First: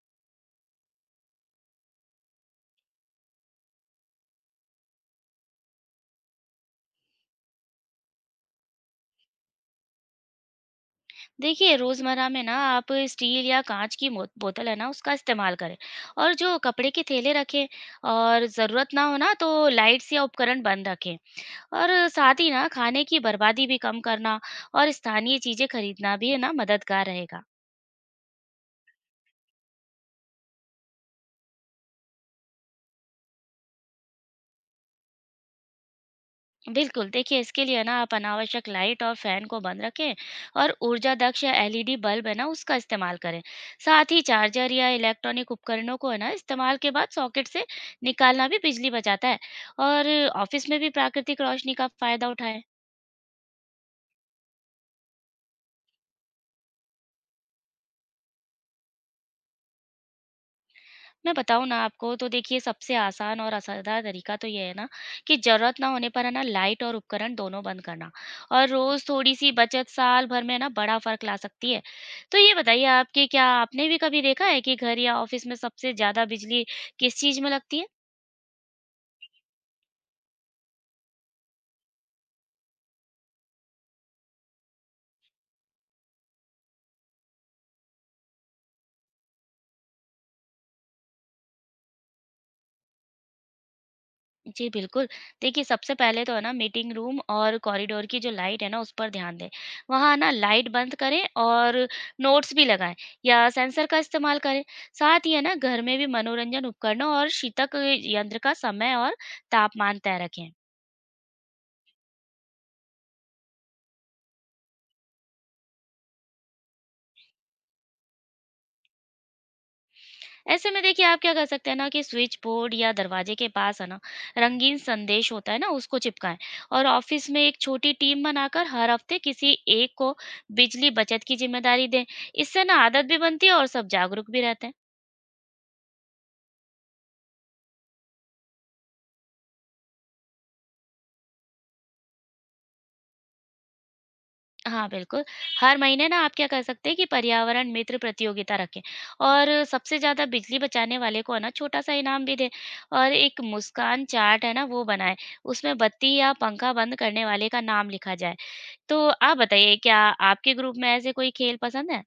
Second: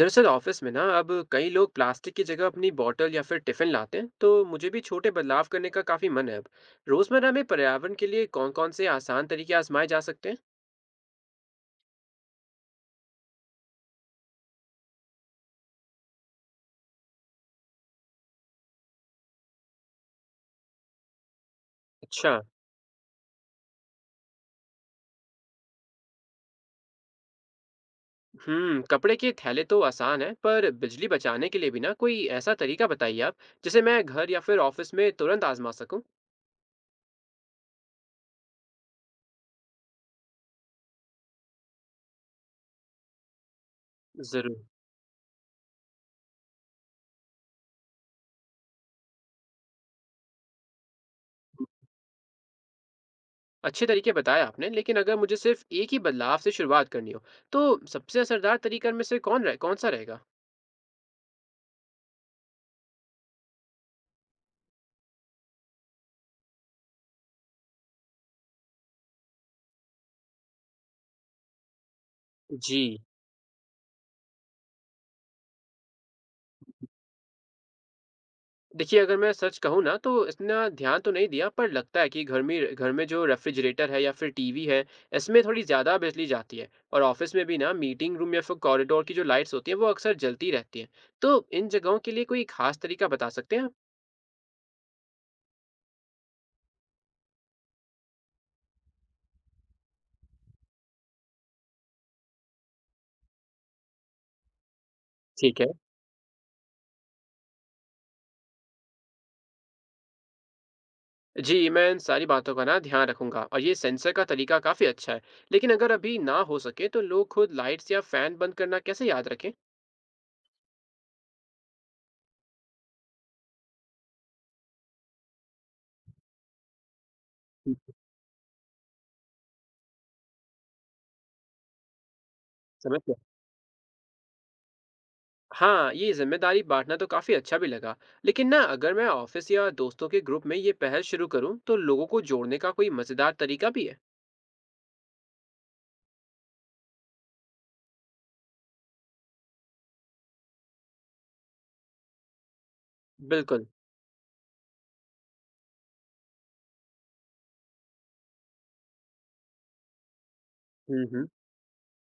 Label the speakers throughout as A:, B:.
A: दरअसल ऑफिस में ना अब कई लोग प्लास्टिक की जगह अपनी बॉटल या फिर टिफिन लाते हैं, तो मुझे भी छोटे बदलाव करने का काफी मन है। अब रोजमर्रा में पर्यावरण के लिए कौन कौन से आसान तरीके आजमाए जा सकते हैं?
B: देखिए, रोज़मर्रा में ना आप स्टील या काँच की मोत बोतल है ना उसका इस्तेमाल करें। और जो कपड़े के थैले रखें। और ज़रूरत ना हो ना तो लाइट्स या उपकरण बंद रखें। और
A: अच्छा।
B: साथ ही ना खाने की बर्बादी भी कम करना और स्थानीय चीज़ें खरीदना भी है ना मददगार रहेगा।
A: कपड़े के थैले तो आसान है, पर बिजली बचाने के लिए भी ना कोई ऐसा तरीका बताइए आप, जिसे मैं घर या फिर ऑफिस में तुरंत आजमा सकूं।
B: बिल्कुल, देखिए इसके लिए ना आप अनावश्यक लाइट और फैन को बंद रखें। और ऊर्जा दक्ष या एलईडी बल्ब है ना उसका इस्तेमाल करें। साथ ही
A: जरूर।
B: चार्जर या इलेक्ट्रॉनिक उपकरणों को है ना इस्तेमाल के बाद सॉकेट से निकालना भी बिजली बचाता है। और ऑफिस में भी प्राकृतिक रोशनी का फायदा उठाएं।
A: अच्छे तरीके बताए आपने, लेकिन अगर मुझे सिर्फ एक ही बदलाव से शुरुआत करनी हो, तो सबसे असरदार तरीका में से कौन सा रहेगा?
B: मैं बताऊँ ना आपको तो देखिए सबसे आसान और असरदार तरीका तो ये है ना कि ज़रूरत ना होने पर है ना लाइट और उपकरण दोनों बंद करना। और रोज़ थोड़ी-सी बचत साल भर में है ना बड़ा फ़र्क ला सकती है। तो ये
A: जी।
B: बताइए आप कि क्या आपने भी कभी देखा है कि घर या ऑफ़िस में सबसे ज़्यादा बिजली किस चीज़ में लगती है?
A: देखिए, अगर मैं सच कहूँ ना, तो इतना ध्यान तो नहीं दिया, पर लगता है कि घर में जो रेफ्रिजरेटर है या फिर टीवी है, इसमें थोड़ी ज़्यादा बिजली जाती है। और ऑफ़िस में भी ना मीटिंग रूम या फिर कॉरिडोर की जो लाइट्स होती हैं, वो अक्सर जलती रहती हैं। तो इन जगहों के लिए कोई ख़ास तरीका बता सकते हैं आप?
B: जी, बिल्कुल। देखिए, सबसे पहले तो है ना मीटिंग रूम और कॉरिडोर की जो लाइट है ना, उस पर ध्यान दें। वहाँ ना लाइट बंद करें और नोट्स भी लगाएँ या सेंसर का इस्तेमाल करें। साथ ही है ना
A: ठीक है।
B: घर में भी मनोरंजन उपकरणों और शीतक यंत्र का समय और तापमान तय रखें।
A: जी, मैं इन सारी बातों का ना ध्यान रखूँगा, और ये सेंसर का तरीका काफ़ी अच्छा है। लेकिन अगर अभी ना हो सके, तो लोग खुद लाइट्स या फ़ैन बंद करना कैसे याद रखें?
B: ऐसे में देखिए आप क्या कर सकते हैं ना कि स्विच बोर्ड या दरवाजे के पास है ना रंगीन संदेश होता है ना उसको चिपकाएं। और ऑफिस में एक
A: हुँ,
B: छोटी टीम बनाकर हर हफ्ते किसी एक को बिजली बचत की जिम्मेदारी दें। इससे ना आदत
A: समझ।
B: भी बनती है और सब जागरूक भी रहते हैं।
A: हाँ, ये जिम्मेदारी बाँटना तो काफ़ी अच्छा भी लगा। लेकिन ना अगर मैं ऑफ़िस या दोस्तों के ग्रुप में ये पहल शुरू करूँ, तो लोगों को जोड़ने का कोई मज़ेदार तरीका भी है?
B: हाँ, बिल्कुल। हर महीने ना आप क्या कर सकते हैं कि पर्यावरण मित्र प्रतियोगिता रखें। और सबसे ज्यादा बिजली बचाने वाले को है ना छोटा सा इनाम भी दें। और एक
A: बिल्कुल।
B: मुस्कान चार्ट है ना वो बनाएं। उसमें बत्ती या पंखा बंद करने वाले का नाम लिखा जाए। तो आप बताइए क्या आपके ग्रुप में
A: हुँ,
B: ऐसे
A: हुँ।
B: कोई खेल पसंद है?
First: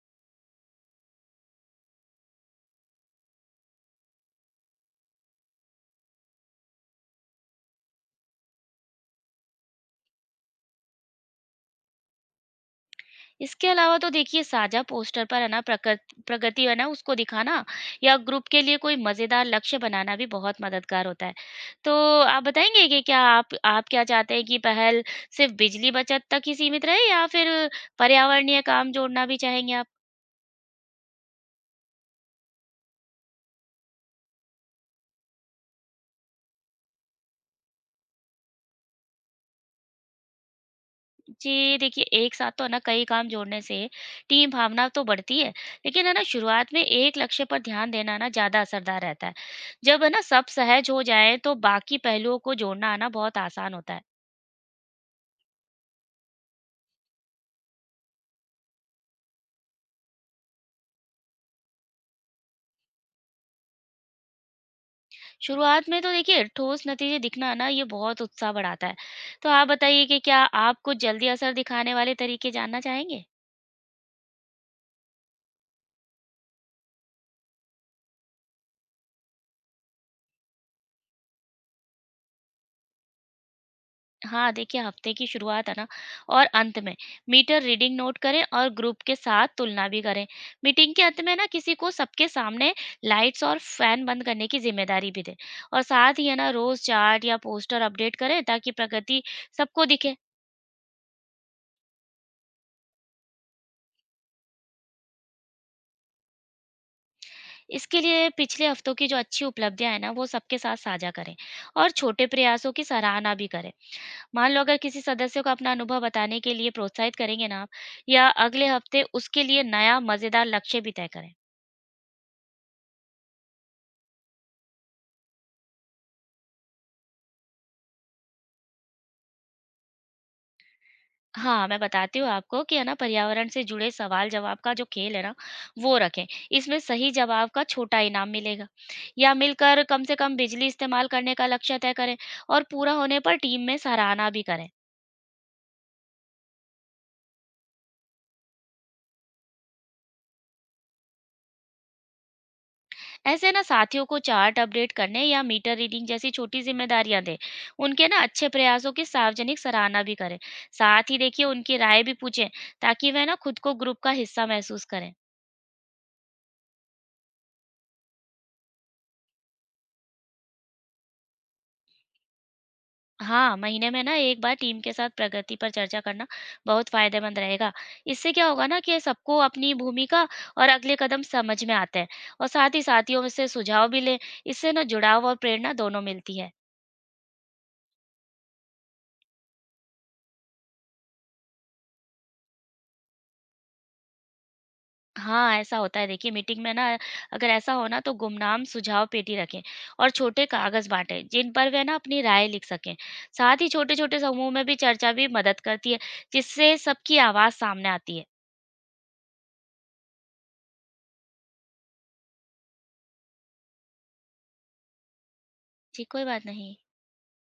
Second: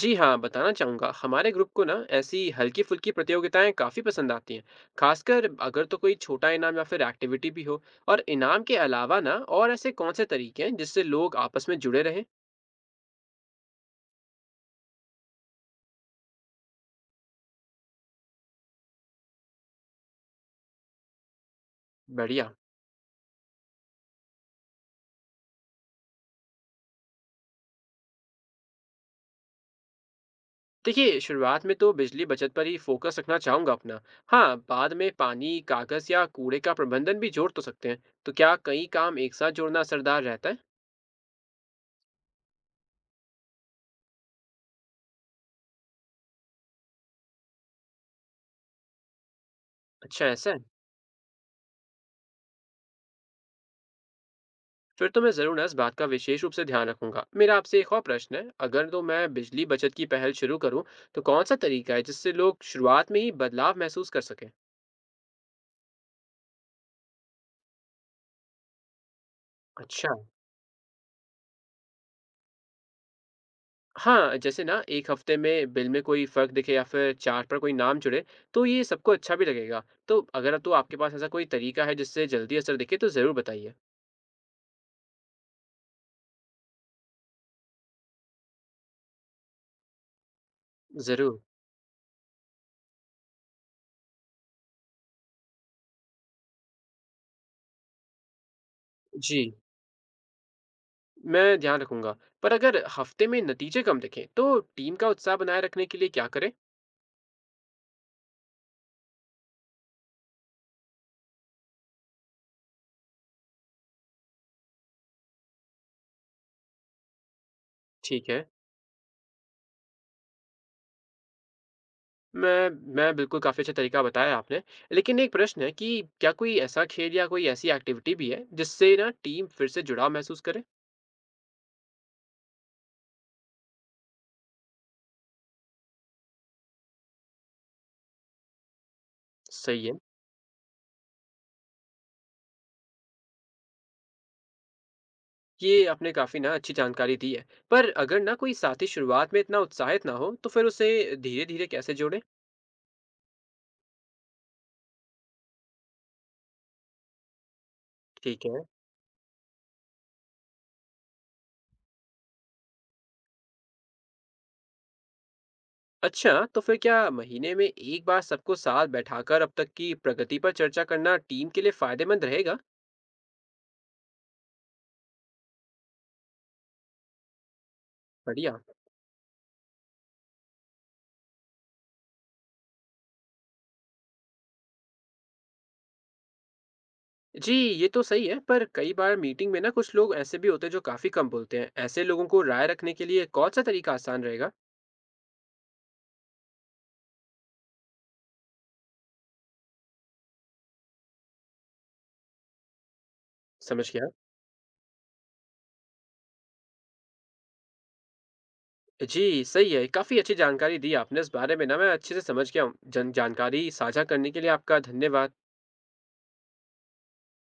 A: जी हाँ, बताना चाहूँगा। हमारे ग्रुप को ना ऐसी हल्की-फुल्की प्रतियोगिताएँ काफ़ी पसंद आती हैं। ख़ासकर अगर तो कोई छोटा इनाम या फिर एक्टिविटी भी हो। और इनाम के अलावा ना और ऐसे कौन से तरीके हैं जिससे लोग आपस में जुड़े रहें?
B: इसके अलावा तो देखिए साझा पोस्टर पर है ना प्रकृ प्रगति है ना उसको दिखाना या ग्रुप के लिए कोई मज़ेदार लक्ष्य बनाना भी बहुत मददगार होता है। तो आप
A: बढ़िया।
B: बताएँगे कि क्या आप क्या चाहते हैं कि पहल सिर्फ़ बिजली बचत तक ही सीमित रहे या फिर पर्यावरणीय काम जोड़ना भी चाहेंगे आप?
A: देखिए, शुरुआत में तो बिजली बचत पर ही फोकस रखना चाहूंगा अपना। हाँ, बाद में पानी, कागज या कूड़े का प्रबंधन भी जोड़ तो सकते हैं। तो क्या कई काम एक साथ जोड़ना असरदार रहता है?
B: जी, देखिए एक साथ तो है ना कई काम जोड़ने से टीम भावना तो बढ़ती है, लेकिन है ना शुरुआत में एक लक्ष्य पर ध्यान देना ना ज़्यादा असरदार रहता है। जब है ना
A: अच्छा,
B: सब
A: ऐसा है।
B: सहज हो जाए तो बाकी पहलुओं को जोड़ना है ना बहुत आसान होता है।
A: फिर तो मैं जरूर ना इस बात का विशेष रूप से ध्यान रखूंगा। मेरा आपसे एक और प्रश्न है। अगर तो मैं बिजली बचत की पहल शुरू करूँ, तो कौन सा तरीका है जिससे लोग शुरुआत में ही बदलाव महसूस कर सकें?
B: शुरुआत में तो देखिए ठोस नतीजे दिखना है ना ये बहुत उत्साह बढ़ाता है। तो आप बताइए
A: अच्छा।
B: कि क्या आप कुछ जल्दी असर दिखाने वाले तरीके जानना चाहेंगे?
A: हाँ, जैसे ना 1 हफ्ते में बिल में कोई फ़र्क दिखे या फिर चार्ट पर कोई नाम जुड़े, तो ये सबको अच्छा भी लगेगा। तो अगर तो आपके पास ऐसा कोई तरीका है जिससे जल्दी असर दिखे, तो ज़रूर बताइए।
B: हाँ, देखिए हफ्ते की शुरुआत है ना और अंत में मीटर रीडिंग नोट करें और ग्रुप के साथ तुलना भी करें। मीटिंग के अंत में
A: ज़रूर।
B: ना किसी को सबके सामने लाइट्स और फैन बंद करने की जिम्मेदारी भी दें। और साथ ही है ना रोज चार्ट या पोस्टर अपडेट करें ताकि प्रगति
A: जी।
B: सबको दिखे।
A: मैं ध्यान रखूँगा। पर अगर हफ्ते में नतीजे कम दिखें, तो टीम का उत्साह बनाए रखने के लिए क्या करें?
B: इसके लिए पिछले हफ्तों की जो अच्छी उपलब्धियां हैं ना वो सबके साथ साझा करें और छोटे प्रयासों की सराहना भी करें। मान लो अगर किसी सदस्य को अपना अनुभव बताने के लिए प्रोत्साहित करेंगे ना आप
A: ठीक
B: या
A: है।
B: अगले हफ्ते उसके लिए नया मजेदार लक्ष्य भी तय करें।
A: मैं मैं बिल्कुल, काफ़ी अच्छा तरीका बताया आपने। लेकिन एक प्रश्न है कि क्या कोई ऐसा खेल या कोई ऐसी एक्टिविटी भी है, जिससे ना टीम फिर से जुड़ाव महसूस करे?
B: हाँ, मैं बताती हूँ आपको कि है ना पर्यावरण से जुड़े सवाल-जवाब का जो खेल है ना, वो रखें। इसमें सही जवाब का छोटा इनाम मिलेगा या मिलकर
A: सही है।
B: कम से कम बिजली इस्तेमाल करने का लक्ष्य तय करें और पूरा होने पर टीम में सराहना भी करें।
A: ये आपने काफी ना अच्छी जानकारी दी है, पर अगर ना कोई साथी शुरुआत में इतना उत्साहित ना हो, तो फिर उसे धीरे धीरे कैसे जोड़े?
B: ऐसे ना साथियों को चार्ट अपडेट करने या मीटर रीडिंग जैसी छोटी जिम्मेदारियां दें। उनके ना
A: ठीक
B: अच्छे
A: है।
B: प्रयासों की सार्वजनिक सराहना भी करें। साथ ही देखिए उनकी राय भी पूछें ताकि वह ना खुद को ग्रुप का हिस्सा महसूस करें।
A: अच्छा, तो फिर क्या महीने में एक बार सबको साथ बैठाकर अब तक की प्रगति पर चर्चा करना टीम के लिए फायदेमंद रहेगा?
B: हाँ, महीने में ना 1 बार टीम के साथ प्रगति पर चर्चा करना बहुत फ़ायदेमंद रहेगा। इससे क्या
A: बढ़िया।
B: होगा ना कि सबको अपनी भूमिका और अगले कदम समझ में आते हैं। और साथ ही साथियों से सुझाव भी लें, इससे ना जुड़ाव और प्रेरणा दोनों मिलती है।
A: जी, ये तो सही है, पर कई बार मीटिंग में ना कुछ लोग ऐसे भी होते हैं जो काफी कम बोलते हैं। ऐसे लोगों को राय रखने के लिए कौन सा तरीका आसान रहेगा?
B: हाँ, ऐसा होता है देखिए मीटिंग में ना अगर ऐसा हो ना तो गुमनाम सुझाव पेटी रखें और छोटे कागज़ बाँटें, जिन पर वे ना अपनी राय लिख सकें। साथ ही
A: समझ गया।
B: छोटे-छोटे समूह में भी चर्चा भी मदद करती है, जिससे सबकी आवाज़ सामने आती है।
A: जी, सही है, काफी अच्छी जानकारी दी आपने इस बारे में ना। मैं अच्छे से समझ गया हूँ। जन जानकारी साझा करने के लिए आपका धन्यवाद।
B: जी, कोई बात नहीं।